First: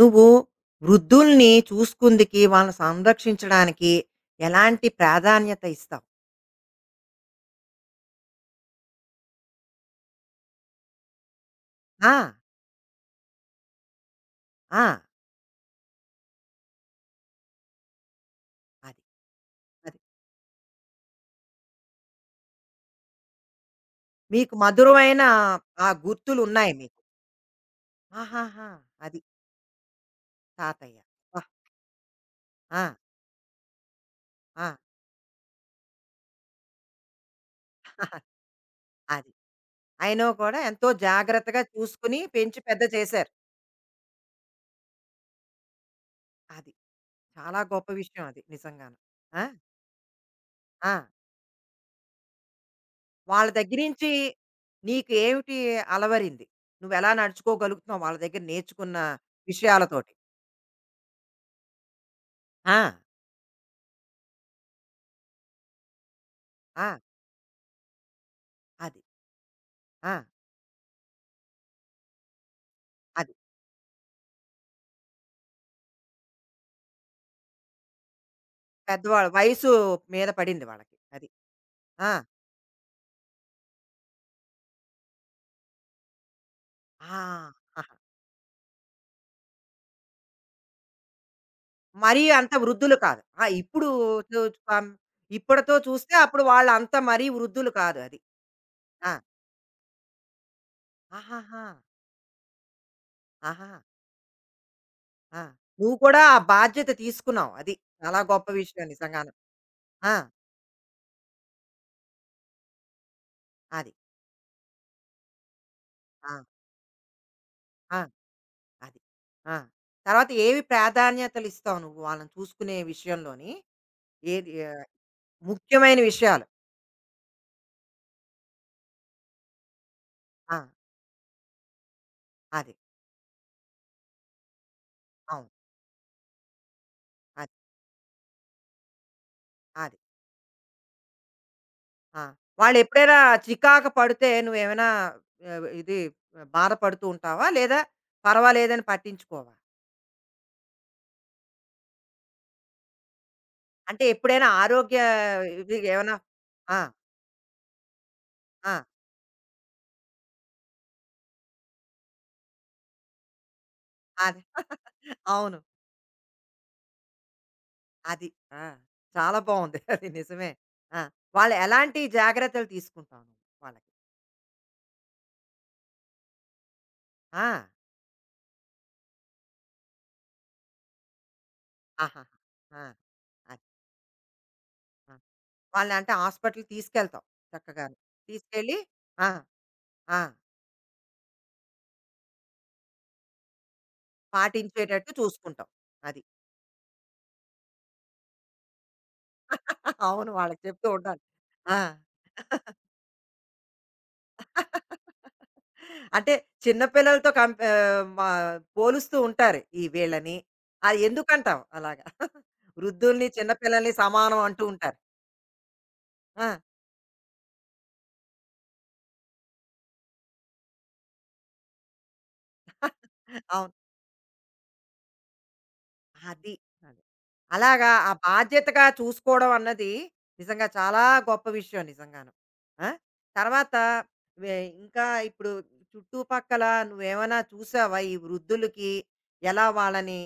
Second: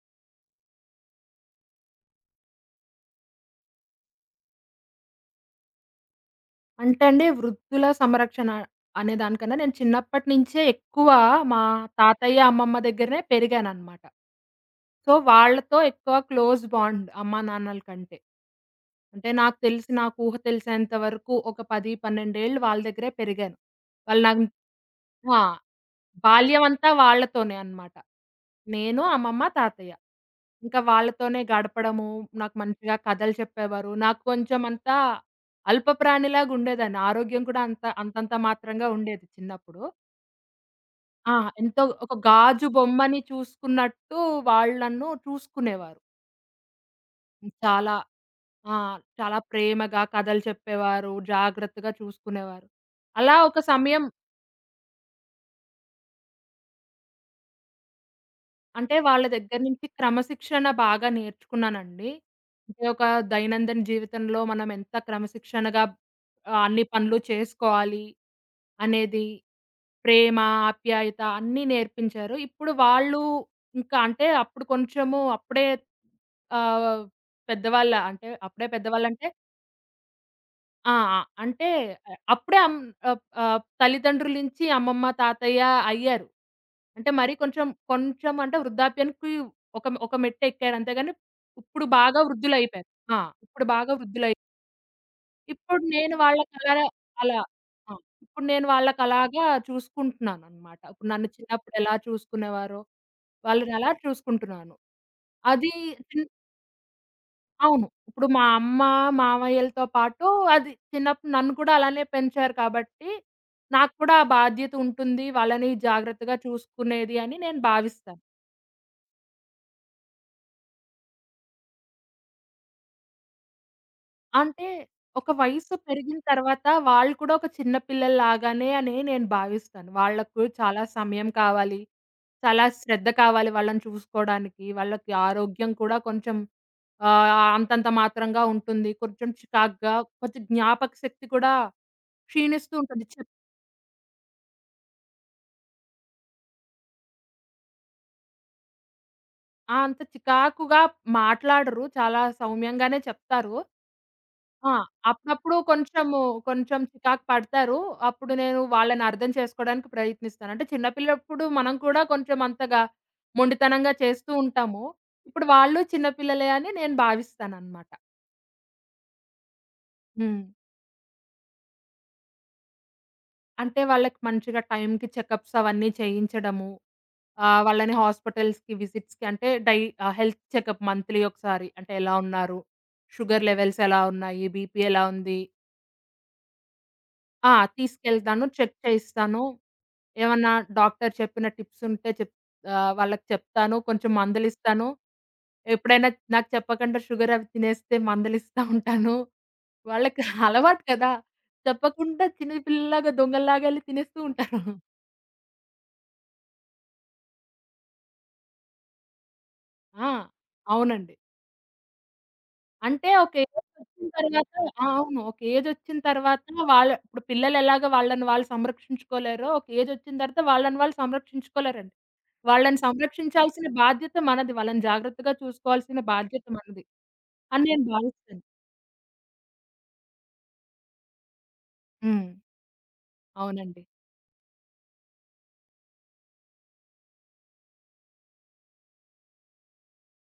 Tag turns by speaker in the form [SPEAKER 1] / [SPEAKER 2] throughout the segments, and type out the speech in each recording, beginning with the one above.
[SPEAKER 1] నువ్వు వృద్ధుల్ని చూసుకుందికి, వాళ్ళని సంరక్షించడానికి ఎలాంటి ప్రాధాన్యత ఇస్తావు?
[SPEAKER 2] అంటే అండి వృద్ధుల సంరక్షణ అనే దానికన్నా నేను చిన్నప్పటి నుంచే ఎక్కువ మా
[SPEAKER 1] ఆ!
[SPEAKER 2] తాతయ్య, అమ్మమ్మ దగ్గరనే పెరిగాననమాట.
[SPEAKER 1] ఆ!
[SPEAKER 2] సో, వాళ్ళతో ఎక్కువ క్లోజ్ బాండ్ అమ్మా, నాన్నల కంటే.
[SPEAKER 1] అది.
[SPEAKER 2] అంటే
[SPEAKER 1] అది.
[SPEAKER 2] నాకు ఊహ తెలిసేంత వరకు ఒక 10, 12 ఏళ్ళు వాళ్ళ దగ్గరే పెరిగాను. వాళ్ళు నాకు
[SPEAKER 1] మీకు మధురమైన
[SPEAKER 2] ఆ!
[SPEAKER 1] ఆ గుర్తులున్నాయి
[SPEAKER 2] బాల్యమంతా
[SPEAKER 1] మీకు.
[SPEAKER 2] వాళ్ళతోనే అన్నమాట.
[SPEAKER 1] ఆహాహా!
[SPEAKER 2] నేను,
[SPEAKER 1] అది
[SPEAKER 2] అమ్మమ్మ, తాతయ్య. ఇంకా
[SPEAKER 1] తాతయ్య.
[SPEAKER 2] వాళ్ళతోనే
[SPEAKER 1] అబ్బా!
[SPEAKER 2] గడపడము, నాకు
[SPEAKER 1] ఆ!
[SPEAKER 2] మంచిగా కథలు చెప్పేవారు. నాకు కొంచెం
[SPEAKER 1] ఆ!
[SPEAKER 2] అంతా అల్ప ప్రాణిలాగా ఉండేదాన్ని. ఆరోగ్యం కూడా అంత అంతంత మాత్రంగా ఉండేది
[SPEAKER 1] అది.
[SPEAKER 2] చిన్నప్పుడు.
[SPEAKER 1] ఆయనో కూడా ఎంతో
[SPEAKER 2] ఆ!
[SPEAKER 1] జాగ్రత్తగా
[SPEAKER 2] ఎంతో ఒక
[SPEAKER 1] చూసుకొని పెంచి
[SPEAKER 2] గాజు
[SPEAKER 1] పెద్ద
[SPEAKER 2] బొమ్మని
[SPEAKER 1] చేశారు.
[SPEAKER 2] చూసుకున్నట్టు వాళ్ళు నన్ను చూసుకునేవారు.
[SPEAKER 1] అది. చాలా గొప్ప
[SPEAKER 2] చాలా
[SPEAKER 1] విషయం అది
[SPEAKER 2] ఆ!
[SPEAKER 1] నిజంగాను.
[SPEAKER 2] చాలా
[SPEAKER 1] ఆ!
[SPEAKER 2] ప్రేమగా కథలు
[SPEAKER 1] ఆ!
[SPEAKER 2] చెప్పేవారు. జాగ్రత్తగా చూసుకునేవారు. అలా
[SPEAKER 1] వాళ్ళ
[SPEAKER 2] ఒక
[SPEAKER 1] దగ్గర
[SPEAKER 2] సమయం
[SPEAKER 1] నుంచి నీకు ఏమిటి అలవరింది? నువ్వెలా నడుచుకోగలుగుతున్నావు వాళ్ళ దగ్గర నేర్చుకున్న
[SPEAKER 2] అంటే వాళ్ళ దగ్గర నుంచి
[SPEAKER 1] విషయాలతోటి?
[SPEAKER 2] క్రమశిక్షణ బాగా నేర్చుకున్నానండి.
[SPEAKER 1] ఆ!
[SPEAKER 2] అంటే ఒక దైనందిన జీవితంలో మనం ఎంత క్రమశిక్షణగా అన్ని
[SPEAKER 1] ఆ!
[SPEAKER 2] పనులు చేసుకోవాలి
[SPEAKER 1] అది.
[SPEAKER 2] అనేది
[SPEAKER 1] ఆ!
[SPEAKER 2] ప్రేమ, ఆప్యాయత అన్నీ నేర్పించారు. ఇప్పుడు వాళ్ళు
[SPEAKER 1] అది.
[SPEAKER 2] ఇంకా అంటే అప్పుడు అప్పుడే ఆహ్, పెద్దవాళ్ళ అంటే అప్పుడే
[SPEAKER 1] పెద్దవాళ్ళ
[SPEAKER 2] పెద్దవాళ్ళంటే
[SPEAKER 1] వయసు మీద పడింది
[SPEAKER 2] ఆ!
[SPEAKER 1] వాళ్ళకి.
[SPEAKER 2] ఆ!
[SPEAKER 1] అది.
[SPEAKER 2] అంటే
[SPEAKER 1] ఆ!
[SPEAKER 2] ఆహ్, అప్పుడే అం ఆహ్, ఆహ్, తల్లిదండ్రుల నుంచి అమ్మమ్మ, తాతయ్య అయ్యారు. అంటే
[SPEAKER 1] ఆ!
[SPEAKER 2] మరి కొంచెం,
[SPEAKER 1] ఆహా!
[SPEAKER 2] కొంచెం అంటే వృద్ధాప్యానికి ఒక ఒక మెట్టెక్కారు. అంతేగాని ఇప్పుడు బాగా
[SPEAKER 1] మరీ అంత
[SPEAKER 2] వృద్ధులైపోయారు.
[SPEAKER 1] వృద్ధులు
[SPEAKER 2] ఆ!
[SPEAKER 1] కాదు. ఆ!
[SPEAKER 2] ఇప్పుడు
[SPEAKER 1] ఇప్పుడు
[SPEAKER 2] బాగా వృద్ధులై
[SPEAKER 1] చు కం ఇప్పటితో
[SPEAKER 2] ఇప్పుడు
[SPEAKER 1] చూస్తే
[SPEAKER 2] నేను
[SPEAKER 1] అప్పుడు
[SPEAKER 2] వాళ్ళకలా
[SPEAKER 1] వాళ్ళంత మరీ
[SPEAKER 2] అలా
[SPEAKER 1] వృద్ధులు
[SPEAKER 2] ఆ!
[SPEAKER 1] కాదు అది.
[SPEAKER 2] ఇప్పుడు నేను
[SPEAKER 1] ఆ!
[SPEAKER 2] వాళ్ళకలాగా చూసుకుంటున్నాననమాట. ఇప్పుడు నన్ను
[SPEAKER 1] ఆహాహా!
[SPEAKER 2] చిన్నప్పుడు ఎలా చూసుకునేవారో
[SPEAKER 1] ఆహా!
[SPEAKER 2] వాళ్ళనలా చూసుకుంటున్నాను.
[SPEAKER 1] ఆ!
[SPEAKER 2] అది
[SPEAKER 1] నువ్వు కూడా
[SPEAKER 2] చిన్
[SPEAKER 1] ఆ బాధ్యత తీసుకున్నావు. అది.
[SPEAKER 2] అవును.
[SPEAKER 1] చాలా
[SPEAKER 2] ఇప్పుడు మా
[SPEAKER 1] గొప్ప
[SPEAKER 2] అమ్మ,
[SPEAKER 1] విషయం నిజంగాను.
[SPEAKER 2] మామయ్యలతో
[SPEAKER 1] ఆ!
[SPEAKER 2] పాటు చిన్నప్పుడు నన్ను కూడా అలానే పెంచారు కాబట్టి,
[SPEAKER 1] అది.
[SPEAKER 2] నాకు కూడా ఆ బాధ్యత ఉంటుంది. వాళ్ళని
[SPEAKER 1] ఆ!
[SPEAKER 2] జాగ్రత్తగా చూసుకునేది అని నేను
[SPEAKER 1] ఆ!
[SPEAKER 2] భావిస్తాను.
[SPEAKER 1] అది. ఆ! తర్వాత ఏవి ప్రాధాన్యతలు ఇస్తావు నువ్వు వాళ్ళని చూసుకునే విషయంలోని? ఏది
[SPEAKER 2] అంటే ఒక వయస్సు
[SPEAKER 1] ముఖ్యమైన
[SPEAKER 2] పెరిగిన
[SPEAKER 1] విషయాలు.
[SPEAKER 2] తర్వాత వాళ్ళు కూడా ఒక చిన్న పిల్లల్లాగానే అని నేను భావిస్తాను. వాళ్ళకు
[SPEAKER 1] ఆ!
[SPEAKER 2] చాలా సమయం కావాలి. చాలా
[SPEAKER 1] అది.
[SPEAKER 2] శ్రద్ధ కావాలి వాళ్ళని చూసుకోవడానికి. వాళ్ళకి
[SPEAKER 1] అవును.
[SPEAKER 2] ఆరోగ్యం కూడా కొంచెం ఆహ్,
[SPEAKER 1] అది.
[SPEAKER 2] అంతంత మాత్రంగా ఉంటుంది. కొంచెం చికాగ్గా,
[SPEAKER 1] అది.
[SPEAKER 2] కొంచెం జ్ఞాపక శక్తి కూడా
[SPEAKER 1] ఆ!
[SPEAKER 2] క్షీణిస్తూ ఉంటుంది.
[SPEAKER 1] వాళ్ళెప్పుడైనా చికాకు పడితే నువ్వేమైనా ఇది ఆ, బాధపడుతూ ఉంటావా? లేదా పర్వాలేదని పట్టించుకోవా?
[SPEAKER 2] అంత చికాకుగా మాట్లాడరు. చాలా సౌమ్యంగానే చెప్తారు.
[SPEAKER 1] అంటే ఎప్పుడైనా
[SPEAKER 2] ఆ!
[SPEAKER 1] ఆరోగ్య
[SPEAKER 2] అప్పుడప్పుడు
[SPEAKER 1] ఇది ఏమైనా ఆ!
[SPEAKER 2] కొంచెం చికాకు పడతారు. అప్పుడు నేను
[SPEAKER 1] ఆ!
[SPEAKER 2] వాళ్ళని అర్థం చేసుకోవడానికి ప్రయత్నిస్తాను. అంటే చిన్నపిల్లప్పుడు మనం కూడా కొంచెం అంతగా మొండితనంగా చేస్తూ
[SPEAKER 1] అది.
[SPEAKER 2] ఉంటాము. ఇప్పుడు
[SPEAKER 1] అవును.
[SPEAKER 2] వాళ్ళు చిన్నపిల్లలే అని నేను భావిస్తాననమాట.
[SPEAKER 1] అది. ఆ! చాలా బావుంది. అది
[SPEAKER 2] హ్మ్.
[SPEAKER 1] నిజమే. ఆ! వాళ్ళు ఎలాంటి జాగ్రత్తలు తీసుకుంటావు నువ్వు
[SPEAKER 2] అంటే
[SPEAKER 1] వాళ్ళకి?
[SPEAKER 2] వాళ్ళకి మంచిగా టైంకి చెకప్స్ అవన్నీ చేయించడము.
[SPEAKER 1] ఆ!
[SPEAKER 2] వాళ్ళని హాస్పిటల్స్‌కి విజిట్స్‌కి హెల్త్ చెకప్ మంత్లీ ఒకసారి అంటే ఎలా
[SPEAKER 1] ఆహాహా!
[SPEAKER 2] ఉన్నారు?
[SPEAKER 1] ఆ!
[SPEAKER 2] షుగర్
[SPEAKER 1] అది.
[SPEAKER 2] లెవెల్స్ ఎలా ఉన్నాయి? బీపీ ఎలా
[SPEAKER 1] ఆ!
[SPEAKER 2] ఉంది?
[SPEAKER 1] వాళ్ళంటే హాస్పిటల్‌కి తీసుకెళ్తావు
[SPEAKER 2] ఆ!
[SPEAKER 1] చక్కగాను.
[SPEAKER 2] తీసుకెళ్తాను. చెక్
[SPEAKER 1] తీసుకెళ్ళి ఆ!
[SPEAKER 2] చేయిస్తాను.
[SPEAKER 1] ఆ!
[SPEAKER 2] ఏమన్నా డాక్టర్ చెప్పిన టిప్స్ ఉంటే వాళ్ళకి చెప్తాను. కొంచెం మందులిస్తాను.
[SPEAKER 1] పాటించేటట్టు చూసుకుంటావు.
[SPEAKER 2] ఎప్పుడైనా
[SPEAKER 1] అది.
[SPEAKER 2] నాకు చెప్పకుండా షుగర్ అవి తినేస్తే మందులిస్తా ఉంటాను. వాళ్ళకి
[SPEAKER 1] అవును. వాళ్ళకి
[SPEAKER 2] అలవాటు
[SPEAKER 1] చెప్తూ
[SPEAKER 2] కదా!
[SPEAKER 1] ఉండాలి. ఆ!
[SPEAKER 2] చెప్పకుండా చిన్న పిల్లలాగా దొంగల్లాగా ఎళ్లి తినేస్తూ ఉంటారు.
[SPEAKER 1] అంటే చిన్న పిల్లలతో కంప్ ఆహ్, మా పోలుస్తూ ఉంటారు ఈ
[SPEAKER 2] ఆ!
[SPEAKER 1] వీళ్ళని. అది
[SPEAKER 2] అవునండి.
[SPEAKER 1] ఎందుకంటావు అలాగా?
[SPEAKER 2] అంటే
[SPEAKER 1] వృద్ధుల్ని,
[SPEAKER 2] ఒక
[SPEAKER 1] చిన్న పిల్లల్ని
[SPEAKER 2] ఏజొచ్చిన
[SPEAKER 1] సమానం
[SPEAKER 2] తర్వాత
[SPEAKER 1] అంటూ
[SPEAKER 2] ఆ!
[SPEAKER 1] ఉంటారు.
[SPEAKER 2] అవును. ఒక ఏజొచ్చిన తర్వాత
[SPEAKER 1] ఆ!
[SPEAKER 2] వాళ్ళ ఇప్పుడు పిల్లలెలాగా వాళ్ళని వాళ్ళు సంరక్షించుకోలేరో, ఒక ఏజొచ్చిన తర్వాత వాళ్ళని వాళ్ళు సంరక్షించుకోలేరండి. వాళ్ళని సంరక్షించాల్సిన
[SPEAKER 1] అవును.
[SPEAKER 2] బాధ్యత మనది. వాళ్ళని జాగ్రత్తగా చూసుకోవాల్సిన బాధ్యత
[SPEAKER 1] అది.
[SPEAKER 2] మనది
[SPEAKER 1] అది.
[SPEAKER 2] అని నేను
[SPEAKER 1] అలాగా ఆ
[SPEAKER 2] భావిస్తాను.
[SPEAKER 1] బాధ్యతగా చూసుకోవడం అన్నది నిజంగా చాలా గొప్ప విషయం
[SPEAKER 2] హ్మ్.
[SPEAKER 1] నిజంగాను. ఆ! తర్వాత
[SPEAKER 2] అవునండి.
[SPEAKER 1] వె ఇంకా ఇప్పుడు చుట్టుపక్కల నువ్వేమైనా చూసావా? ఈ వృద్ధులకి ఎలా వాళ్ళని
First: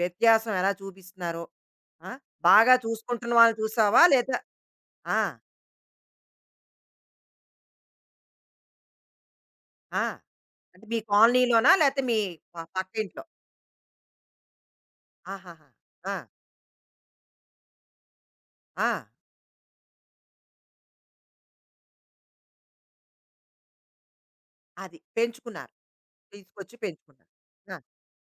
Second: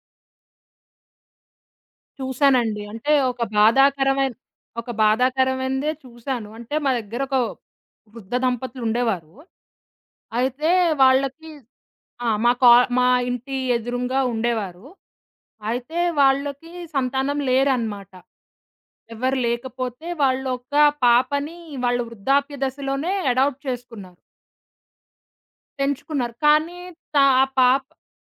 [SPEAKER 1] వ్యత్యాసం ఎలా చూపిస్తున్నారో? ఆ! బాగా
[SPEAKER 2] చూసానండి. అంటే
[SPEAKER 1] చూసుకుంటున్న
[SPEAKER 2] ఒక
[SPEAKER 1] వాళ్ళని చూసావా?
[SPEAKER 2] బాధాకరమైన
[SPEAKER 1] లేదా
[SPEAKER 2] ఒక
[SPEAKER 1] ఆ!
[SPEAKER 2] బాధాకరమైనదే చూసాను. అంటే మా దగ్గర ఒక వృద్ధ దంపతులుండేవారు.
[SPEAKER 1] ఆ!
[SPEAKER 2] అయితే
[SPEAKER 1] అంటే మీ
[SPEAKER 2] వాళ్ళకి
[SPEAKER 1] కాలనీలోనా? లేతే మీ
[SPEAKER 2] ఆ! మా కా
[SPEAKER 1] పక్క
[SPEAKER 2] మా
[SPEAKER 1] ఇంట్లో?
[SPEAKER 2] ఇంటి ఎదురుంగా ఉండేవారు.
[SPEAKER 1] ఆహాహా!
[SPEAKER 2] అయితే
[SPEAKER 1] ఆ!
[SPEAKER 2] వాళ్ళకి సంతానం లేరనమాట.
[SPEAKER 1] ఆ!
[SPEAKER 2] ఎవరు లేకపోతే వాళ్ళొక పాపని వాళ్ళు వృద్ధాప్య దశలోనే అడాప్ట్ చేసుకున్నారు.
[SPEAKER 1] అది. పెంచుకున్నారు.
[SPEAKER 2] పెంచుకున్నారు.
[SPEAKER 1] తీసుకొచ్చి
[SPEAKER 2] కానీ త
[SPEAKER 1] పెంచుకున్నారు.
[SPEAKER 2] ఆ
[SPEAKER 1] ఆ!
[SPEAKER 2] పాప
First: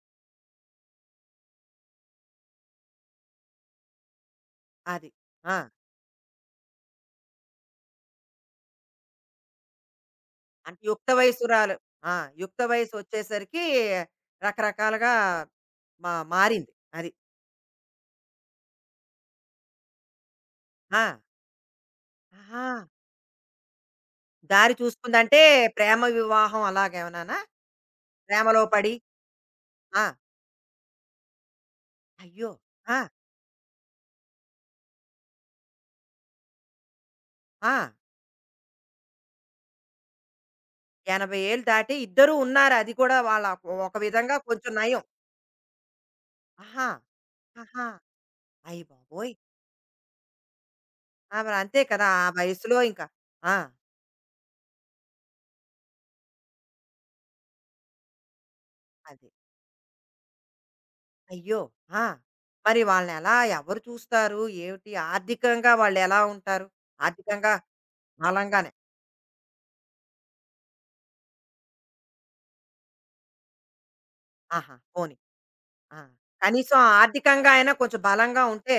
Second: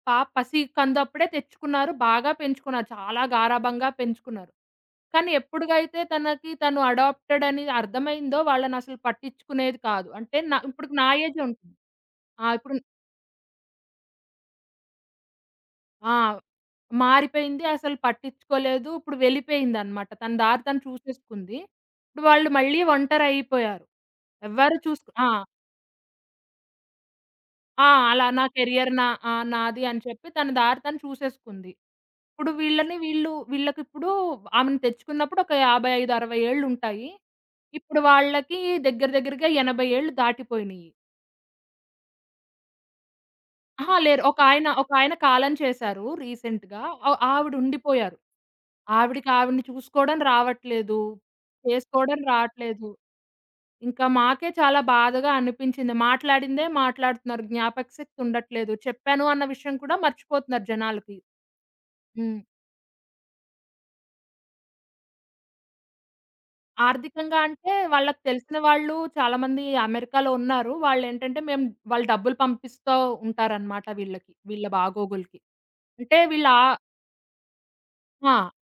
[SPEAKER 2] పాప పసి కందప్పుడే తెచ్చుకున్నారు. బాగా పెంచుకున్నారు. చాలా గారాబంగా పెంచుకున్నారు.
[SPEAKER 1] అది.
[SPEAKER 2] కానీ
[SPEAKER 1] ఆ!
[SPEAKER 2] ఎప్పుడుగైతే తనకి తను అడాప్టెడ్ అని అర్థమైందో వాళ్ళనసలు పట్టించుకునేది కాదు. అంటే నా
[SPEAKER 1] అంటే
[SPEAKER 2] ఇప్పుడు
[SPEAKER 1] యుక్త
[SPEAKER 2] నా ఏజే
[SPEAKER 1] వయసురాలు.
[SPEAKER 2] ఉంటుంది.
[SPEAKER 1] ఆ!
[SPEAKER 2] ఆ!
[SPEAKER 1] యుక్త
[SPEAKER 2] ఇప్పుడు
[SPEAKER 1] వయసొచ్చేసరికి రకరకాలుగా
[SPEAKER 2] ఆ!
[SPEAKER 1] మారింది. అది.
[SPEAKER 2] మారిపోయింది. అసలు పట్టించుకోలేదు. ఇప్పుడు వెళ్ళిపోయిందనమాట. తన దారి తను
[SPEAKER 1] ఆ!
[SPEAKER 2] చూసేసుకుంది. ఇప్పుడు వాళ్ళు
[SPEAKER 1] ఆహా!
[SPEAKER 2] మళ్ళీ ఒంటరయిపోయారు.
[SPEAKER 1] దారి
[SPEAKER 2] ఎవ్వరు చూసుకు ఆ!
[SPEAKER 1] చూసుకుందంటే ప్రేమ వివాహం అలాగేమన్నానా?
[SPEAKER 2] ఆ! అలా నా
[SPEAKER 1] ప్రేమలో
[SPEAKER 2] కెరియర్
[SPEAKER 1] పడి
[SPEAKER 2] నాది అని
[SPEAKER 1] ఆ!
[SPEAKER 2] చెప్పి తన దారి తను చూసేసుకుంది.
[SPEAKER 1] అయ్యో!
[SPEAKER 2] ఇప్పుడు వీళ్ళని
[SPEAKER 1] ఆ!
[SPEAKER 2] వీళ్ళు వీళ్ళకిప్పుడు ఆమెను తెచ్చుకున్నప్పుడు ఒక 55, 60 ఏళ్లుంటాయి.
[SPEAKER 1] ఆ!
[SPEAKER 2] ఇప్పుడు వాళ్ళకి దగ్గర దగ్గరగా 80 ఏళ్ళు దాటిపోయినియి.
[SPEAKER 1] 80 ఏళ్ళు దాటి ఇద్దరూ ఉన్నారు. అది కూడా వాళ్ళ ఒక
[SPEAKER 2] అహా! లేరు.
[SPEAKER 1] విధంగా
[SPEAKER 2] ఒకాయన
[SPEAKER 1] కొంచెం నయం.
[SPEAKER 2] ఒకాయన కాలం చేశారు రీసెంట్‌గా.
[SPEAKER 1] ఆహా!
[SPEAKER 2] ఆవిడ
[SPEAKER 1] ఆహా!
[SPEAKER 2] ఉండిపోయారు.
[SPEAKER 1] అయ్య
[SPEAKER 2] ఆవిడకి
[SPEAKER 1] బాబోయ్!
[SPEAKER 2] ఆవిడని చూసుకోవడం రావట్లేదు.
[SPEAKER 1] ఆ! మరి అంతే కదా!
[SPEAKER 2] చేసుకోవడం
[SPEAKER 1] ఆ వయసులో
[SPEAKER 2] రావట్లేదు.
[SPEAKER 1] ఇంకా. ఆ!
[SPEAKER 2] ఇంకా మాకే చాలా బాధగా అనిపించింది. మాట్లాడిందే మాట్లాడుతున్నారు. జ్ఞాపక శక్తి ఉండట్లేదు. చెప్పాను
[SPEAKER 1] అదే.
[SPEAKER 2] అన్న విషయం కూడా మర్చిపోతున్నారు జనాలకి.
[SPEAKER 1] అయ్యో! ఆ!
[SPEAKER 2] హ్మ్.
[SPEAKER 1] మరి వాళ్ళనెలా ఎవరు చూస్తారు? ఏమిటి? ఆర్థికంగా వాళ్ళెలా ఉంటారు?
[SPEAKER 2] ఆర్థికంగా
[SPEAKER 1] ఆర్థికంగా
[SPEAKER 2] అంటే వాళ్ళకి తెలిసిన
[SPEAKER 1] బలంగానే
[SPEAKER 2] వాళ్ళు చాలా మంది అమెరికాలో ఉన్నారు. వాళ్ళేంటంటే మేము వాళ్ళు డబ్బులు పంపిస్తా ఉంటారన్నమాట వీళ్ళకి. వీళ్ళ
[SPEAKER 1] ఆహా! పోనీ.
[SPEAKER 2] బాగోగులకి.
[SPEAKER 1] ఆ!
[SPEAKER 2] అంటే వీళ్ళ ఆ!
[SPEAKER 1] కనీసం ఆర్థికంగా అయినా కొంచెం
[SPEAKER 2] ఆ!
[SPEAKER 1] బలంగా ఉంటే,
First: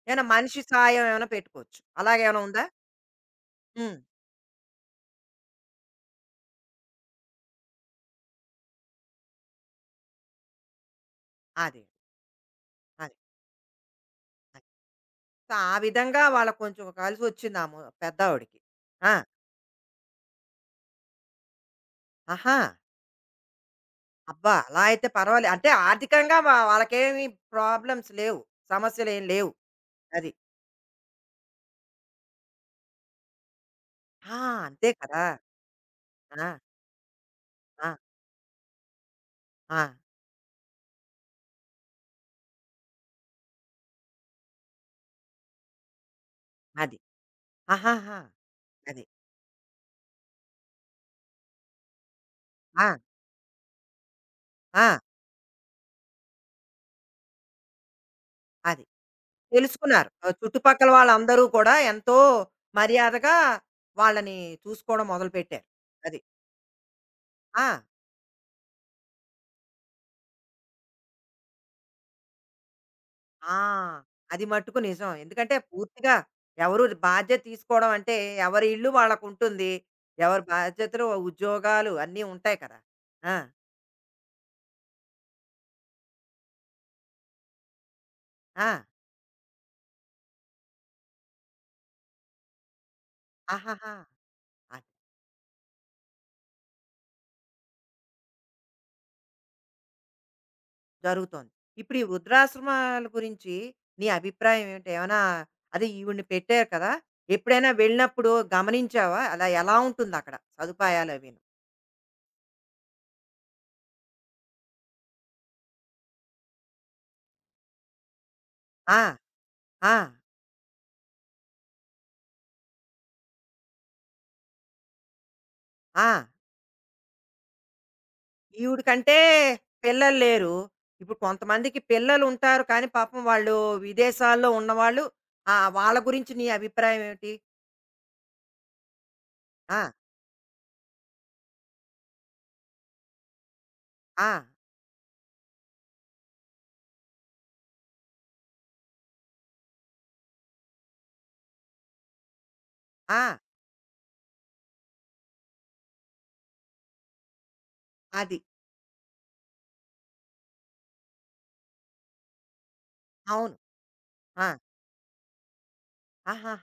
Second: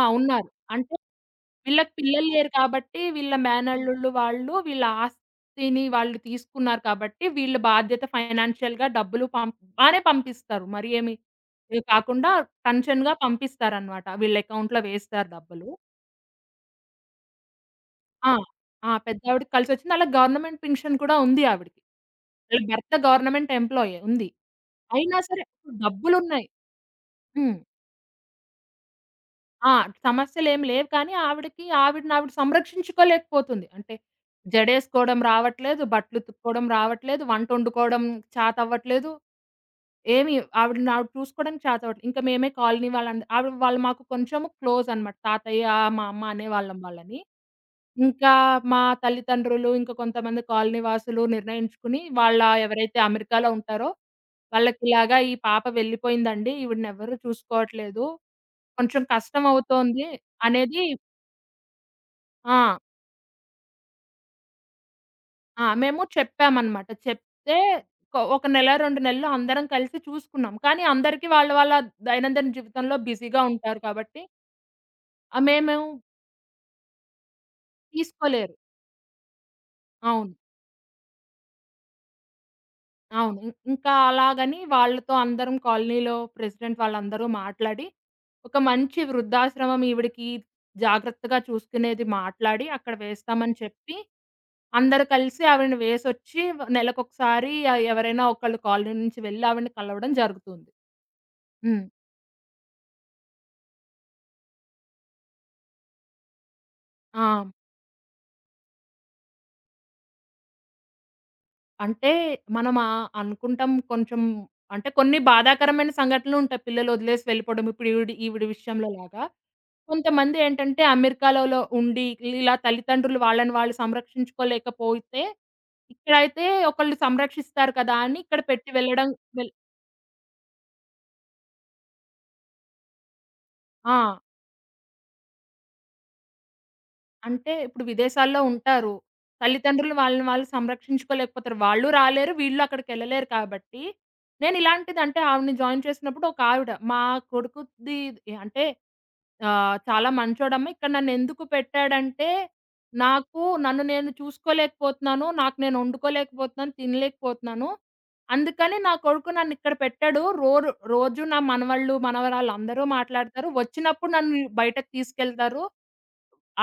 [SPEAKER 2] ఆ,
[SPEAKER 1] ఏమైనా
[SPEAKER 2] ఉన్నారు.
[SPEAKER 1] మనిషి
[SPEAKER 2] అంటే
[SPEAKER 1] సాయం ఏమైనా పెట్టుకోవచ్చు.
[SPEAKER 2] వీళ్ళకి పిల్లలు
[SPEAKER 1] అలాగేమైనా
[SPEAKER 2] లేరు
[SPEAKER 1] ఉందా?
[SPEAKER 2] కాబట్టి, వీళ్ళ
[SPEAKER 1] హ్మ్.
[SPEAKER 2] మేనల్లుళ్ళు వాళ్ళు వీళ్ళ ఆస్తిని వాళ్ళు తీసుకున్నారు కాబట్టి, వీళ్ళ బాధ్యత ఫైనాన్షియల్‌గా డబ్బులు పంప్ బానే పంపిస్తారు. మరి ఏమి ఇది
[SPEAKER 1] అదే.
[SPEAKER 2] కాకుండా
[SPEAKER 1] అదే.
[SPEAKER 2] టెన్షన్‌గా పంపిస్తారనమాట. వీళ్ళ
[SPEAKER 1] అది.
[SPEAKER 2] అకౌంట్‌లో వేస్తారు
[SPEAKER 1] సో,
[SPEAKER 2] డబ్బులు.
[SPEAKER 1] ఆ విధంగా వాళ్ళకి కొంచెం కలిసొచ్చింది ఆ ము
[SPEAKER 2] ఆ!
[SPEAKER 1] పెద్దావిడకి.
[SPEAKER 2] ఆ!
[SPEAKER 1] ఆ!
[SPEAKER 2] పెద్దావిడకి కలిసొచ్చింది. అలా గవర్నమెంట్ పెన్షన్ కూడా ఉంది ఆవిడకి.
[SPEAKER 1] ఆహా!
[SPEAKER 2] వీళ్ళ భర్త గవర్నమెంట్ ఎంప్లాయే ఉంది.
[SPEAKER 1] అబ్బా! అలా అయితే
[SPEAKER 2] అయినా సరే
[SPEAKER 1] పర్వాలేదు. అంటే
[SPEAKER 2] ఇప్పుడు
[SPEAKER 1] ఆర్థికంగా
[SPEAKER 2] డబ్బులున్నాయి.
[SPEAKER 1] వాళ్ళకేమి
[SPEAKER 2] హ్మ్.
[SPEAKER 1] ప్రాబ్లమ్స్ లేవు. సమస్యలేం లేవు.
[SPEAKER 2] ఆ!
[SPEAKER 1] అది.
[SPEAKER 2] సమస్యలేమి లేవు కానీ ఆవిడకి ఆవిడని ఆవిడ సంరక్షించుకోలేకపోతుంది. అంటే
[SPEAKER 1] ఆ! అంతే
[SPEAKER 2] జడేసుకోవడం
[SPEAKER 1] కదా!
[SPEAKER 2] రావట్లేదు, బట్టలు
[SPEAKER 1] ఆ!
[SPEAKER 2] ఉతుక్కోవడం రావట్లేదు,
[SPEAKER 1] ఆ!
[SPEAKER 2] వంటొండుకోవడం చాతవ్వట్లేదు.
[SPEAKER 1] ఆ!
[SPEAKER 2] ఏమి ఆవిడని ఆవిడ చూసుకోవడానికి చాతవ్వట్లేదు. ఇంక మేమే కాలనీ వాళ్ళం ఆవిడ వాళ్ళు మాకు కొంచెం క్లోజ్ అనమాట. తాతయ్య, మా అమ్మ అనేవాళ్ళం
[SPEAKER 1] అది.
[SPEAKER 2] వాళ్ళని.
[SPEAKER 1] ఆహాహా!
[SPEAKER 2] ఇంకా మా
[SPEAKER 1] అది.
[SPEAKER 2] తల్లిదండ్రులు, ఇంకా కొంతమంది కాలనీ వాసులు నిర్ణయించుకుని
[SPEAKER 1] ఆ!
[SPEAKER 2] ఎవరైతే అమెరికాలో ఉంటారో
[SPEAKER 1] ఆ!
[SPEAKER 2] వాళ్ళకిలాగా "ఈ పాప వెళ్ళిపోయిందండి. ఈవిడనెవ్వరు చూసుకోవట్లేదు."
[SPEAKER 1] అది.
[SPEAKER 2] కొంచెం కష్టమవుతోంది
[SPEAKER 1] తెలుసుకున్నారు.
[SPEAKER 2] అనేది
[SPEAKER 1] చుట్టుపక్కల వాళ్ళందరూ కూడా ఎంతో
[SPEAKER 2] ఆ!
[SPEAKER 1] మర్యాదగా వాళ్ళని చూసుకోవడం
[SPEAKER 2] ఆ!
[SPEAKER 1] మొదలుపెట్టారు.
[SPEAKER 2] మేము
[SPEAKER 1] అది.
[SPEAKER 2] చెప్పామనమాట. చెప్తే
[SPEAKER 1] ఆ!
[SPEAKER 2] ఒక నెల, 2 నెలలు అందరం కలిసి చూసుకున్నాం. కానీ అందరికీ వాళ్ళ వాళ్ళ దైనందిన జీవితంలో బిజీగా
[SPEAKER 1] ఆ!
[SPEAKER 2] ఉంటారు కాబట్టి,
[SPEAKER 1] అది మట్టుకు నిజం.
[SPEAKER 2] ఆహ్,
[SPEAKER 1] ఎందుకంటే
[SPEAKER 2] మేము
[SPEAKER 1] పూర్తిగా ఎవరు బాధ్యత తీసుకోవడం అంటే
[SPEAKER 2] తీసుకోలేరు.
[SPEAKER 1] ఎవరి ఇల్లు వాళ్ళకుంటుంది.
[SPEAKER 2] అవును.
[SPEAKER 1] ఎవరి బాధ్యతలు, ఉద్యోగాలు అన్నీ ఉంటాయి కదా! ఆ!
[SPEAKER 2] అవును. ఇంకా అలాగని వాళ్ళతో అందరం కాలనీలో ప్రెసిడెంట్ వాళ్ళందరూ మాట్లాడి, ఒక
[SPEAKER 1] ఆ!
[SPEAKER 2] మంచి వృద్ధాశ్రమం ఈవిడకి జాగ్రత్తగా చూసుకునేది మాట్లాడి, అక్కడ వేస్తామని
[SPEAKER 1] ఆహాహా!
[SPEAKER 2] చెప్పి, అందరూ కలిసి ఆవిడని వేసొచ్చి నెలకొకసారి ఎవరైనా ఒకళ్ళు కాలనీ నుంచి వెళ్లి ఆవిడని కలవడం జరుగుతుంది.
[SPEAKER 1] జరుగుతోంది.
[SPEAKER 2] హ్మ్.
[SPEAKER 1] ఇప్పుడు ఈ వృద్ధాశ్రమాల గురించి నీ అభిప్రాయం ఏమిటి? ఏమైనా అదే ఈవిడిని పెట్టారు కదా!
[SPEAKER 2] ఆ!
[SPEAKER 1] ఎప్పుడైనా వెళ్ళినప్పుడు గమనించావా? అలా ఎలా ఉంటుందక్కడ సదుపాయాలు అవిను?
[SPEAKER 2] అంటే మనం అనుకుంటాం కొంచెం అంటే కొన్ని బాధాకరమైన సంఘటనలుంటాయి పిల్లలు వదిలేసి వెళ్ళిపోవడం. ఇప్పుడు ఈవిడ ఈవిడ విషయంలో
[SPEAKER 1] ఆ!
[SPEAKER 2] లాగా.
[SPEAKER 1] ఆ!
[SPEAKER 2] కొంతమందేంటంటే అమెరికాలోలో ఉండి, ఇలా తల్లిదండ్రులు వాళ్ళని వాళ్ళు సంరక్షించుకోలేకపోతే,
[SPEAKER 1] ఆ!
[SPEAKER 2] ఇక్కడైతే ఒకళ్ళు సంరక్షిస్తారు కదా! అని ఇక్కడ పెట్టి
[SPEAKER 1] ఈవిడ
[SPEAKER 2] వెళ్ళడం
[SPEAKER 1] కంటే
[SPEAKER 2] వెల్
[SPEAKER 1] పిల్లలు లేరు. ఇప్పుడు కొంతమందికి పిల్లలుంటారు కానీ పాపం వాళ్ళు
[SPEAKER 2] ఆ!
[SPEAKER 1] విదేశాల్లో ఉన్నవాళ్ళు ఆ! వాళ్ళ గురించి నీ అభిప్రాయం ఏమిటి?
[SPEAKER 2] అంటే ఇప్పుడు విదేశాల్లో ఉంటారు.
[SPEAKER 1] ఆ!
[SPEAKER 2] తల్లిదండ్రులు వాళ్ళని వాళ్ళు సంరక్షించుకోలేకపోతారు. వాళ్ళు రాలేరు, వీళ్ళు అక్కడికెళ్ళలేరు కాబట్టి,
[SPEAKER 1] ఆ!
[SPEAKER 2] నేనిలాంటిదంటే ఆవిడని జాయిన్ చేసినప్పుడు ఒక ఆవిడ మా కొడుకుది అంటే ఆ! చాలా మంచోడమ్మ. ఇక్కడ నన్నెందుకు పెట్టాడంటే,
[SPEAKER 1] ఆ!
[SPEAKER 2] నాకు నన్ను నేను చూసుకోలేకపోతున్నాను. నాకు నేను వండుకోలేకపోతున్నాను. తినలేకపోతున్నాను.
[SPEAKER 1] అది.
[SPEAKER 2] అందుకని నా కొడుకు నన్నిక్కడ పెట్టాడు. రోజు నా మనవళ్ళు, మనవరాళ్ళు అందరూ మాట్లాడతారు.
[SPEAKER 1] అవును.
[SPEAKER 2] వచ్చినప్పుడు నన్ను
[SPEAKER 1] ఆ!
[SPEAKER 2] బయటకి తీసుకెళ్తారు.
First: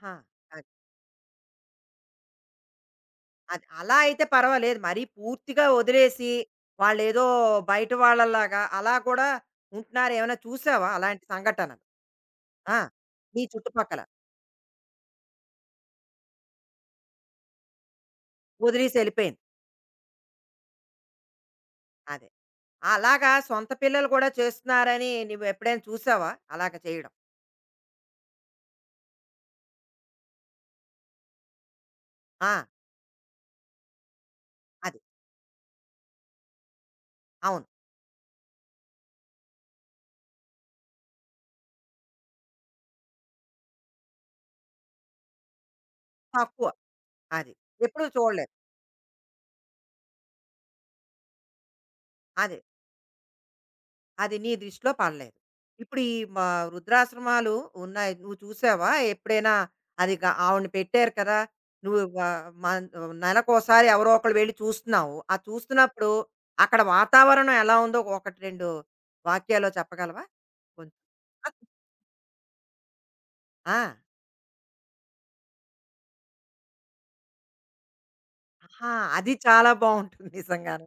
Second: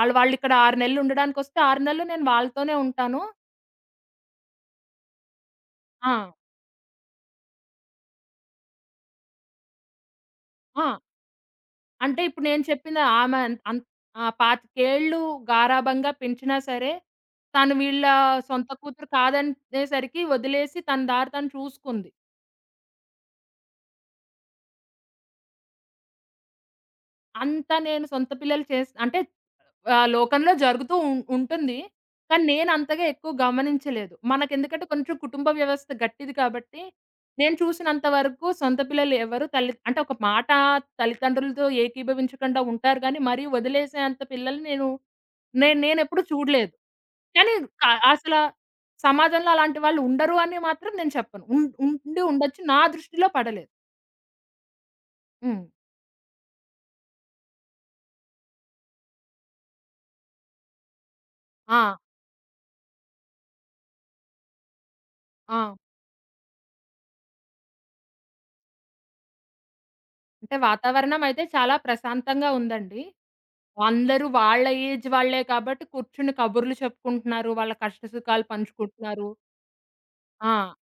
[SPEAKER 2] ఆళ్ళు వాళ్ళిక్కడ
[SPEAKER 1] అది.
[SPEAKER 2] 6 నెలలు ఉండడానికొస్తే 6 నెలలు నేను వాళ్ళతోనే ఉంటాను.
[SPEAKER 1] అది అలా అయితే పర్వాలేదు. మరీ పూర్తిగా వదిలేసి
[SPEAKER 2] ఆ!
[SPEAKER 1] వాళ్ళేదో బయట వాళ్ళలాగా అలా కూడా ఉంటున్నారు. ఏమైనా
[SPEAKER 2] ఆ!
[SPEAKER 1] చూసావా అలాంటి సంఘటనలు?
[SPEAKER 2] అంటే ఇప్పుడు నేను
[SPEAKER 1] ఆ!
[SPEAKER 2] చెప్పింది ఆమె
[SPEAKER 1] మీ
[SPEAKER 2] అన్ అన్
[SPEAKER 1] చుట్టుపక్కల
[SPEAKER 2] ఆ! 25 గారాబంగా పెంచినా సరే, తను వీళ్ళ సొంత
[SPEAKER 1] వదిలేసి
[SPEAKER 2] కూతురు
[SPEAKER 1] ఎళ్ళిపోయింది.
[SPEAKER 2] కాదనేసరికి వదిలేసి తన దారి తను చూసుకుంది.
[SPEAKER 1] అదే. అలాగా సొంత పిల్లలు కూడా చేస్తున్నారని నువ్వెప్పుడైనా చూసావా అలాగ చేయడం?
[SPEAKER 2] అంత నేను సొంత పిల్లలు చేస్ అంటే లోకంలో జరుగుతూ ఉంటుంది. కానీ
[SPEAKER 1] ఆ!
[SPEAKER 2] నేను అంతగా ఎక్కువ గమనించలేదు. మనకెందుకంటే
[SPEAKER 1] అది.
[SPEAKER 2] కొంచెం కుటుంబ వ్యవస్థ గట్టిది కాబట్టి, నేను
[SPEAKER 1] అవును.
[SPEAKER 2] చూసినంత వరకు సొంత పిల్లలు ఎవరు తల్లి అంటే ఒక మాట తల్లిదండ్రులతో ఏకీభవించకుండా ఉంటారు గానీ, మరీ వదిలేసేంత పిల్లల్ని నేను నేను నేనెప్పుడు
[SPEAKER 1] తక్కువ.
[SPEAKER 2] చూడలేదు.
[SPEAKER 1] అది.
[SPEAKER 2] కానీ క
[SPEAKER 1] ఎప్పుడూ
[SPEAKER 2] అసల
[SPEAKER 1] చూడలేదు.
[SPEAKER 2] సమాజంలో అలాంటి వాళ్ళు ఉండరు అని మాత్రం నేను చెప్పను. ఉండి
[SPEAKER 1] అది.
[SPEAKER 2] ఉండొచ్చు. నా దృష్టిలో పడలేదు.
[SPEAKER 1] అది నీ దృష్టిలో పడలేదు.
[SPEAKER 2] హ్మ్.
[SPEAKER 1] ఇప్పుడు ఈ వృద్ధాశ్రమాలు ఉన్నాయి. నువ్వు చూసావా ఎప్పుడైనా? అది ఆవిడని పెట్టారు కదా!
[SPEAKER 2] ఆ!
[SPEAKER 1] నువ్వు వ మన్ నెలకోసారి ఎవరో ఒకళ్ళు వెళ్లి చూస్తున్నావు. ఆ
[SPEAKER 2] ఆ!
[SPEAKER 1] చూస్తున్నప్పుడు అక్కడ వాతావరణం ఎలా ఉందో ఒకటి, 2 వాక్యాల్లో చెప్పగలవా?
[SPEAKER 2] అంటే
[SPEAKER 1] కొంచెం
[SPEAKER 2] వాతావరణం అయితే చాలా ప్రశాంతంగా ఉందండి.
[SPEAKER 1] ఆ!
[SPEAKER 2] అందరూ వాళ్ళ ఏజ్ వాళ్ళే కాబట్టి కూర్చుని కబుర్లు చెప్పుకుంటున్నారు. వాళ్ళ కష్ట సుఖాలు
[SPEAKER 1] ఆహా!
[SPEAKER 2] పంచుకుంటున్నారు.
[SPEAKER 1] అది చాలా బావుంటుంది
[SPEAKER 2] ఆ!
[SPEAKER 1] నిజంగాను.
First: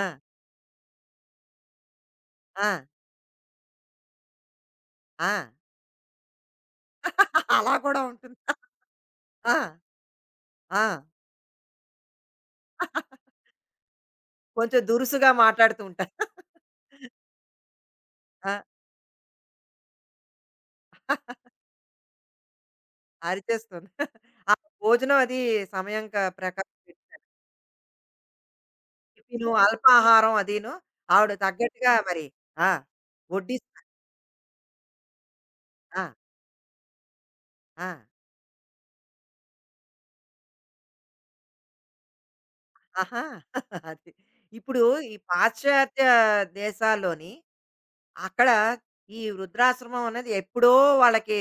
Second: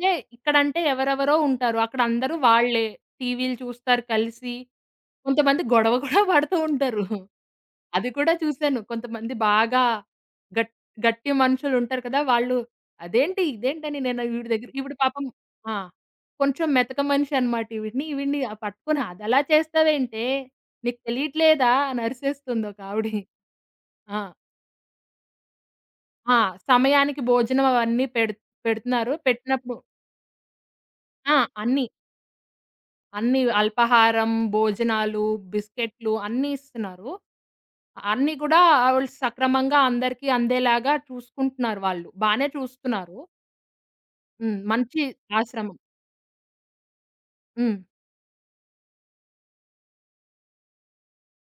[SPEAKER 1] ఆ!
[SPEAKER 2] ఇక్కడంటే ఎవరెవరో ఉంటారు. అక్కడ అందరూ
[SPEAKER 1] ఆ!
[SPEAKER 2] వాళ్ళే. టీవీలు చూస్తారు కలిసి.
[SPEAKER 1] ఆ!
[SPEAKER 2] కొంతమంది గొడవ కూడా పడుతూ ఉంటారు.
[SPEAKER 1] అలా కూడా
[SPEAKER 2] అది కూడా
[SPEAKER 1] ఉంటుందా?
[SPEAKER 2] చూసాను. కొంతమంది
[SPEAKER 1] ఆ!
[SPEAKER 2] బాగా గట్
[SPEAKER 1] ఆ!
[SPEAKER 2] గట్టి మనుషులుంటారు కదా! అదేంటి? ఇదేంటని నేను ఈవిడ దగ్గర
[SPEAKER 1] కొంచెం
[SPEAKER 2] ఈవిడ పాపం
[SPEAKER 1] దురుసుగా
[SPEAKER 2] ఆ!
[SPEAKER 1] మాట్లాడుతూ ఉంటారు.
[SPEAKER 2] కొంచెం మెతక మనిషి అనమాట ఈవిడని
[SPEAKER 1] ఆ!
[SPEAKER 2] పట్టుకొని అదలా చేస్తావేంటే? నీకు తెలియట్లేదా? అని అరిసేస్తుంది ఒకావిడి.
[SPEAKER 1] అరిచేస్తుంది.
[SPEAKER 2] ఆ!
[SPEAKER 1] ఆ భోజనం అది సమయం
[SPEAKER 2] ఆ!
[SPEAKER 1] ప్రకారం పెట్టి
[SPEAKER 2] సమయానికి భోజనం అవన్నీ పెడుతున్నారు.
[SPEAKER 1] టిఫిను,
[SPEAKER 2] పెట్టినప్పుడు
[SPEAKER 1] అల్పాహారం అదీను ఆవిడ
[SPEAKER 2] ఆ! అన్నీ.
[SPEAKER 1] తగ్గట్టుగా మరి ఆ!
[SPEAKER 2] అన్నీ
[SPEAKER 1] వడ్డిస్తారు.
[SPEAKER 2] అల్పాహారం, భోజనాలు,
[SPEAKER 1] ఆ!
[SPEAKER 2] బిస్కెట్లు అన్నీ ఇస్తున్నారు.
[SPEAKER 1] ఆ!
[SPEAKER 2] అన్నీ కూడా ఆవిళ్ళు సక్రమంగా అందరికీ అందేలాగా చూసుకుంటున్నారు వాళ్ళు. బానే చూస్తున్నారు.
[SPEAKER 1] ఆహా! అది.
[SPEAKER 2] హ్మ్.
[SPEAKER 1] ఇప్పుడు
[SPEAKER 2] మంచి
[SPEAKER 1] ఈ
[SPEAKER 2] ఆశ్రమం.
[SPEAKER 1] పాశ్చాత్య దేశాల్లోని
[SPEAKER 2] హ్మ్.
[SPEAKER 1] అక్కడ ఈ వృద్ధాశ్రమం అనేది ఎప్పుడో వాళ్ళకి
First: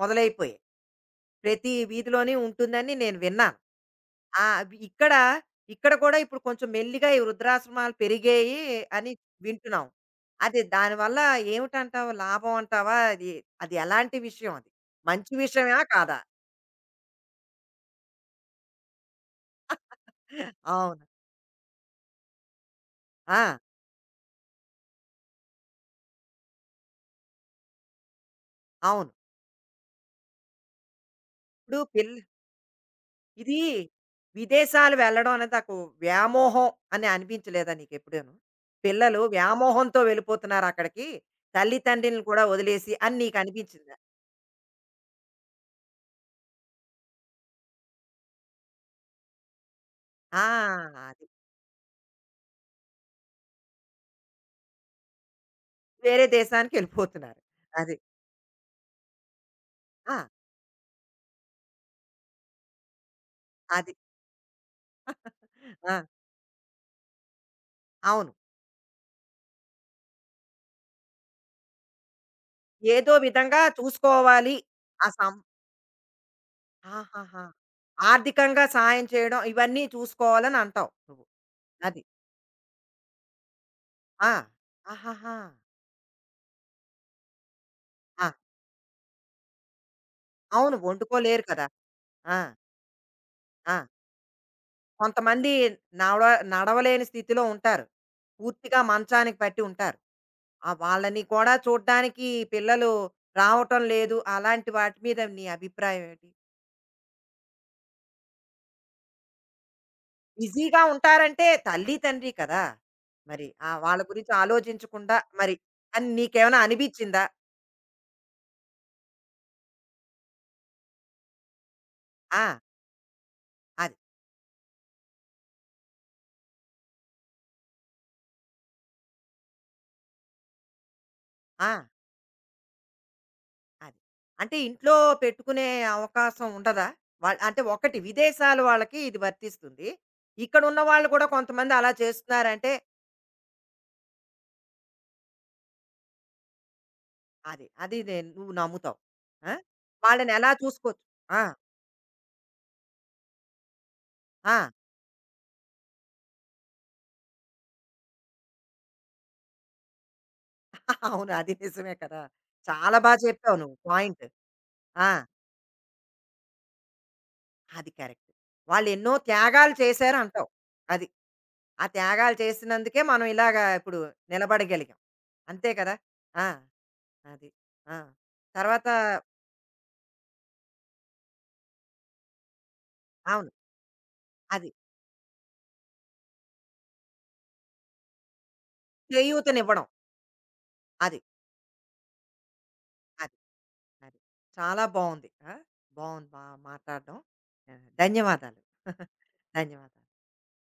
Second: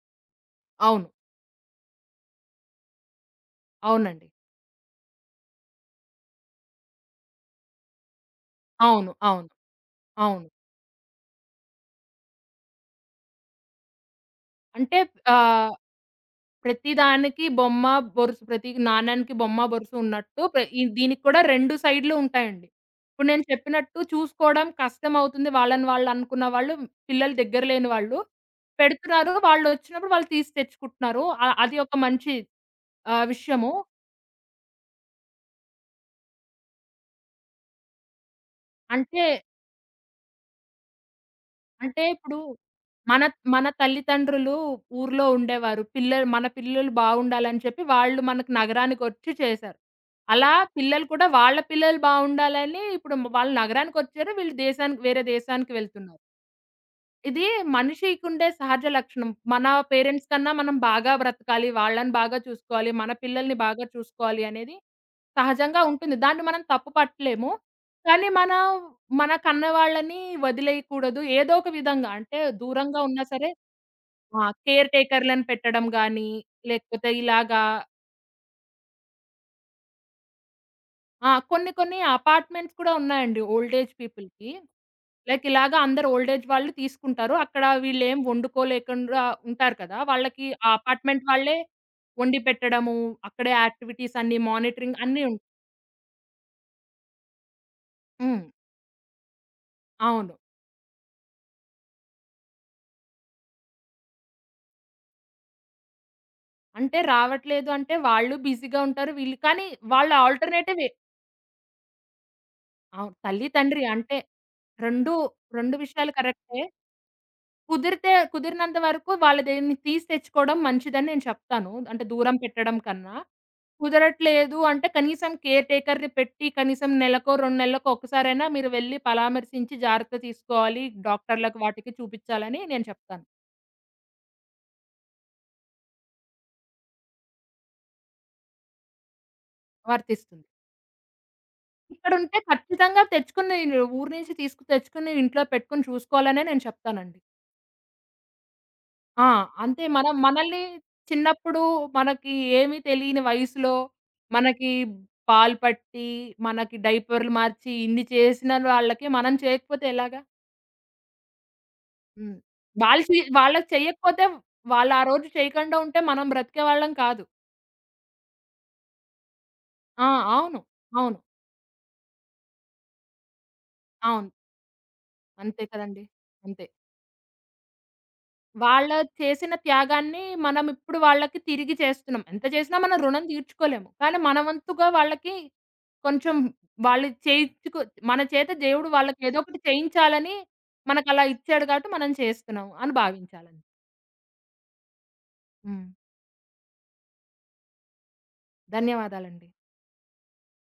[SPEAKER 1] మొదలైపోయాయి.
[SPEAKER 2] అవును.
[SPEAKER 1] ప్రతి వీధిలోని ఉంటుందని నేను విన్నాను.
[SPEAKER 2] అవునండి.
[SPEAKER 1] ఆ! అవి ఇక్కడ, ఇక్కడ కూడా ఇప్పుడు కొంచెం మెల్లిగా ఈ వృద్ధాశ్రమాలు పెరిగాయి అని
[SPEAKER 2] అవును. అవును.
[SPEAKER 1] వింటున్నాం.
[SPEAKER 2] అవును.
[SPEAKER 1] అది దానివల్ల ఏమిటంటావు? లాభం అంటావా? అది అది ఎలాంటి విషయం అది?
[SPEAKER 2] అంటే
[SPEAKER 1] మంచి
[SPEAKER 2] ఆహ్,
[SPEAKER 1] విషయమా? కాదా?
[SPEAKER 2] ప్రతి దానికి బొమ్మ, ప్రతి నాణానికి బొమ్మ, బొరుసు ఉన్నట్టు ఈ
[SPEAKER 1] అవును.
[SPEAKER 2] దీనికి కూడా 2 సైడ్‌లు ఉంటాయండి. ఇప్పుడు
[SPEAKER 1] ఆ!
[SPEAKER 2] నేను చెప్పినట్టు చూసుకోవడం కష్టమవుతుంది. వాళ్ళని వాళ్ళు అనుకున్న వాళ్ళు, పిల్లలు దగ్గర లేని వాళ్ళు
[SPEAKER 1] అవును.
[SPEAKER 2] పెడుతున్నారు. వాళ్ళొచ్చినప్పుడు వాళ్ళు తీసి తెచ్చుకుంటున్నారు. అది
[SPEAKER 1] ఇప్పుడు
[SPEAKER 2] ఒక మంచి
[SPEAKER 1] ఇది
[SPEAKER 2] విషయము.
[SPEAKER 1] విదేశాలు వెళ్ళడం అనేది నాకు వ్యామోహం అని అనిపించలేదా నీకెప్పుడూను? పిల్లలు
[SPEAKER 2] అంటే
[SPEAKER 1] వ్యామోహంతో వెళ్ళిపోతున్నారు అక్కడికి.
[SPEAKER 2] అంటే
[SPEAKER 1] తల్లితండ్రులను
[SPEAKER 2] ఇప్పుడు
[SPEAKER 1] కూడా వదిలేసి అని
[SPEAKER 2] మన మన
[SPEAKER 1] నీకనిపించిందా?
[SPEAKER 2] తల్లిదండ్రులు ఊర్లో ఉండేవారు. మన పిల్లలు బాగుండాలని చెప్పి వాళ్ళు మనకు నగరానికొచ్చి చేశారు.
[SPEAKER 1] ఆ!
[SPEAKER 2] అలా పిల్లలు
[SPEAKER 1] అది.
[SPEAKER 2] కూడా వాళ్ళ పిల్లలు బాగుండాలని ఇప్పుడు వాళ్ళు నగరానికొచ్చారు. వీళ్ళు వేరే దేశానికి వెళ్తున్నారు.
[SPEAKER 1] వేరే దేశానికెళ్ళిపోతున్నారు.
[SPEAKER 2] ఇది
[SPEAKER 1] అది.
[SPEAKER 2] మనిషికుండే సహజ లక్షణం. మన
[SPEAKER 1] ఆ!
[SPEAKER 2] పేరెంట్స్ కన్నా మనం బాగా బ్రతకాలి, వాళ్ళని బాగా చూసుకోవాలి, మన పిల్లల్ని బాగా
[SPEAKER 1] అది.
[SPEAKER 2] చూసుకోవాలి అనేది సహజంగా
[SPEAKER 1] ఆ!
[SPEAKER 2] ఉంటుంది. దాన్ని మనం తప్పు పట్టలేము. కానీ
[SPEAKER 1] అవును.
[SPEAKER 2] మనం మన కన్నవాళ్ళని వదిలేయకూడదు. ఏదో ఒక విధంగా అంటే దూరంగా
[SPEAKER 1] ఏదో
[SPEAKER 2] ఉన్నా సరే
[SPEAKER 1] విధంగా చూసుకోవాలి.
[SPEAKER 2] కేర్
[SPEAKER 1] ఆ సం
[SPEAKER 2] టేకర్‌లని పెట్టడం గానీ, లేకపోతే
[SPEAKER 1] ఆహాహా!
[SPEAKER 2] ఇలాగా
[SPEAKER 1] ఆర్థికంగా సాయం చేయడం ఇవన్నీ చూసుకోవాలని అంటావు నువ్వు.
[SPEAKER 2] ఆ! కొన్ని కొన్ని
[SPEAKER 1] అది.
[SPEAKER 2] అపార్ట్మెంట్స్ కూడా ఉన్నాయండి ఓల్డ్ ఏజ్
[SPEAKER 1] ఆ!
[SPEAKER 2] పీపుల్‌కి.
[SPEAKER 1] ఆహాహా!
[SPEAKER 2] లైక్ ఇలాగ అందరూ ఓల్డ్ ఏజ్ వాళ్ళు తీసుకుంటారు. అక్కడ వీళ్ళేం
[SPEAKER 1] ఆ!
[SPEAKER 2] వండుకోలేకుండా ఉంటారు కదా! వాళ్ళకి ఆ
[SPEAKER 1] అవును.
[SPEAKER 2] అపార్ట్‌మెంట్
[SPEAKER 1] వండుకోలేరు
[SPEAKER 2] వాళ్ళే
[SPEAKER 1] కదా! ఆ!
[SPEAKER 2] వండి పెట్టడము, అక్కడే
[SPEAKER 1] ఆ!
[SPEAKER 2] యాక్టివిటీస్ అన్నీ మానిటరింగ్ అన్నీ
[SPEAKER 1] కొంతమంది నడ నడవలేని స్థితిలో ఉంటారు.
[SPEAKER 2] హ్మ్.
[SPEAKER 1] పూర్తిగా మంచానికి పట్టి ఉంటారు.
[SPEAKER 2] అవును.
[SPEAKER 1] ఆ! వాళ్ళని కూడా చూడ్డానికి పిల్లలు రావటం లేదు. అలాంటి వాటి మీద నీ అభిప్రాయం ఏంటి?
[SPEAKER 2] అంటే రావట్లేదు అంటే వాళ్ళు బిజీగా ఉంటారు. వీళ్ళు కానీ వాళ్ళ
[SPEAKER 1] బిజీగా
[SPEAKER 2] ఆల్టర్‌నేటివ్ ఎ
[SPEAKER 1] ఉంటారంటే తల్లి, తండ్రి కదా!
[SPEAKER 2] అవును.
[SPEAKER 1] మరి
[SPEAKER 2] తల్లి,
[SPEAKER 1] ఆ!
[SPEAKER 2] తండ్రి
[SPEAKER 1] వాళ్ళ
[SPEAKER 2] అంటే
[SPEAKER 1] గురించి
[SPEAKER 2] 2
[SPEAKER 1] ఆలోచించకుండా మరి
[SPEAKER 2] 2
[SPEAKER 1] అని
[SPEAKER 2] విషయాలు
[SPEAKER 1] నీకేమైనా
[SPEAKER 2] కరెక్టే.
[SPEAKER 1] అనిపిచ్చిందా?
[SPEAKER 2] కుదిరితే కుదిరినంత వరకు వాళ్ళదేన్ని తీసి తెచ్చుకోవడం మంచిదని నేను చెప్తాను. అంటే దూరం
[SPEAKER 1] ఆ!
[SPEAKER 2] పెట్టడం కన్నా.
[SPEAKER 1] అది.
[SPEAKER 2] కుదరట్లేదు అంటే కనీసం కేర్ టేకర్‌ని పెట్టి కనీసం నెలకో, 2 నెలలకో ఒక్కసారైనా మీరు వెళ్లి పరామర్శించి జాగ్రత్త తీసుకోవాలి. డాక్టర్‌లకు
[SPEAKER 1] ఆ!
[SPEAKER 2] వాటికి చూపించాలని నేను చెప్తాను.
[SPEAKER 1] అది. అంటే ఇంట్లో పెట్టుకునే అవకాశం ఉండదా? అంటే ఒకటి విదేశాల వాళ్ళకి ఇది వర్తిస్తుంది.
[SPEAKER 2] వర్తిస్తుంది.
[SPEAKER 1] ఇక్కడున్న వాళ్ళు కూడా కొంతమంది అలా
[SPEAKER 2] ఇక్కడుంటే
[SPEAKER 1] చేస్తున్నారంటే
[SPEAKER 2] ఖచ్చితంగా తెచ్చుకుని ఊరు నుంచి తీసుకు తెచ్చుకుని ఇంట్లో పెట్టుకొని చూసుకోవాలనే నేను చెప్తానండి.
[SPEAKER 1] అది. అది నువ్వు నమ్ముతావు.
[SPEAKER 2] ఆ!
[SPEAKER 1] ఆ!
[SPEAKER 2] అంతే మనం
[SPEAKER 1] వాళ్ళని ఎలా
[SPEAKER 2] మనల్ని
[SPEAKER 1] చూసుకోవచ్చు? ఆ!
[SPEAKER 2] చిన్నప్పుడు మనకి ఏమీ తెలియని వయసులో
[SPEAKER 1] ఆ!
[SPEAKER 2] మనకి పాలు పట్టి, మనకి డైపర్‌లు మార్చి ఇన్ని చేసిన వాళ్ళకి మనం చేయకపోతే ఎలాగా?
[SPEAKER 1] అవును. అది నిజమే కదా!
[SPEAKER 2] హ్మ్.
[SPEAKER 1] చాలా
[SPEAKER 2] వాళ్ళు చే
[SPEAKER 1] చెప్పావు
[SPEAKER 2] వాళ్ళకి
[SPEAKER 1] నువ్వు పాయింట్.
[SPEAKER 2] చెయ్యకపోతే వాళ్ళు ఆ
[SPEAKER 1] ఆ!
[SPEAKER 2] రోజు చేయకుండా ఉంటే మనం బ్రతికేవాళ్ళం కాదు.
[SPEAKER 1] అది కరెక్ట్. వాళ్ళెన్నో త్యాగాలు
[SPEAKER 2] ఆ!
[SPEAKER 1] చేశారంటావు.
[SPEAKER 2] అవును.
[SPEAKER 1] అది.
[SPEAKER 2] అవును.
[SPEAKER 1] ఆ త్యాగాలు చేసినందుకే మనం ఇలాగా ఇప్పుడు
[SPEAKER 2] అవును.
[SPEAKER 1] నిలబడగలిగాం.
[SPEAKER 2] అంతే
[SPEAKER 1] అంతే కదా!
[SPEAKER 2] కదండీ!
[SPEAKER 1] ఆ!
[SPEAKER 2] అంతే.
[SPEAKER 1] అది. ఆ! తర్వాత
[SPEAKER 2] వాళ్ళ చేసిన త్యాగాన్ని మనం ఇప్పుడు వాళ్ళకి తిరిగి చేస్తున్నాం. ఎంత చేసినా మనం రుణం
[SPEAKER 1] అవును.
[SPEAKER 2] తీర్చుకోలేము. కానీ మన
[SPEAKER 1] అది.
[SPEAKER 2] వంతుగా వాళ్ళకి కొంచెం వాళ్ళు చేయించుకో మన చేత దేవుడు వాళ్ళకి ఏదో ఒకటి
[SPEAKER 1] చేయూతనివ్వడం.
[SPEAKER 2] చేయించాలని
[SPEAKER 1] అది.
[SPEAKER 2] మనకలా ఇచ్చాడు కాబట్టి మనం చేస్తున్నాం అని
[SPEAKER 1] అది.
[SPEAKER 2] భావించాలండి.
[SPEAKER 1] అది. చాలా బావుంది. ఆ!
[SPEAKER 2] హ్మ్.
[SPEAKER 1] బావుంది మాట్లాడడం. ఆ! ధన్యవాదాలు.
[SPEAKER 2] ధన్యవాదాలండి.
[SPEAKER 1] ధన్యవాదాలు.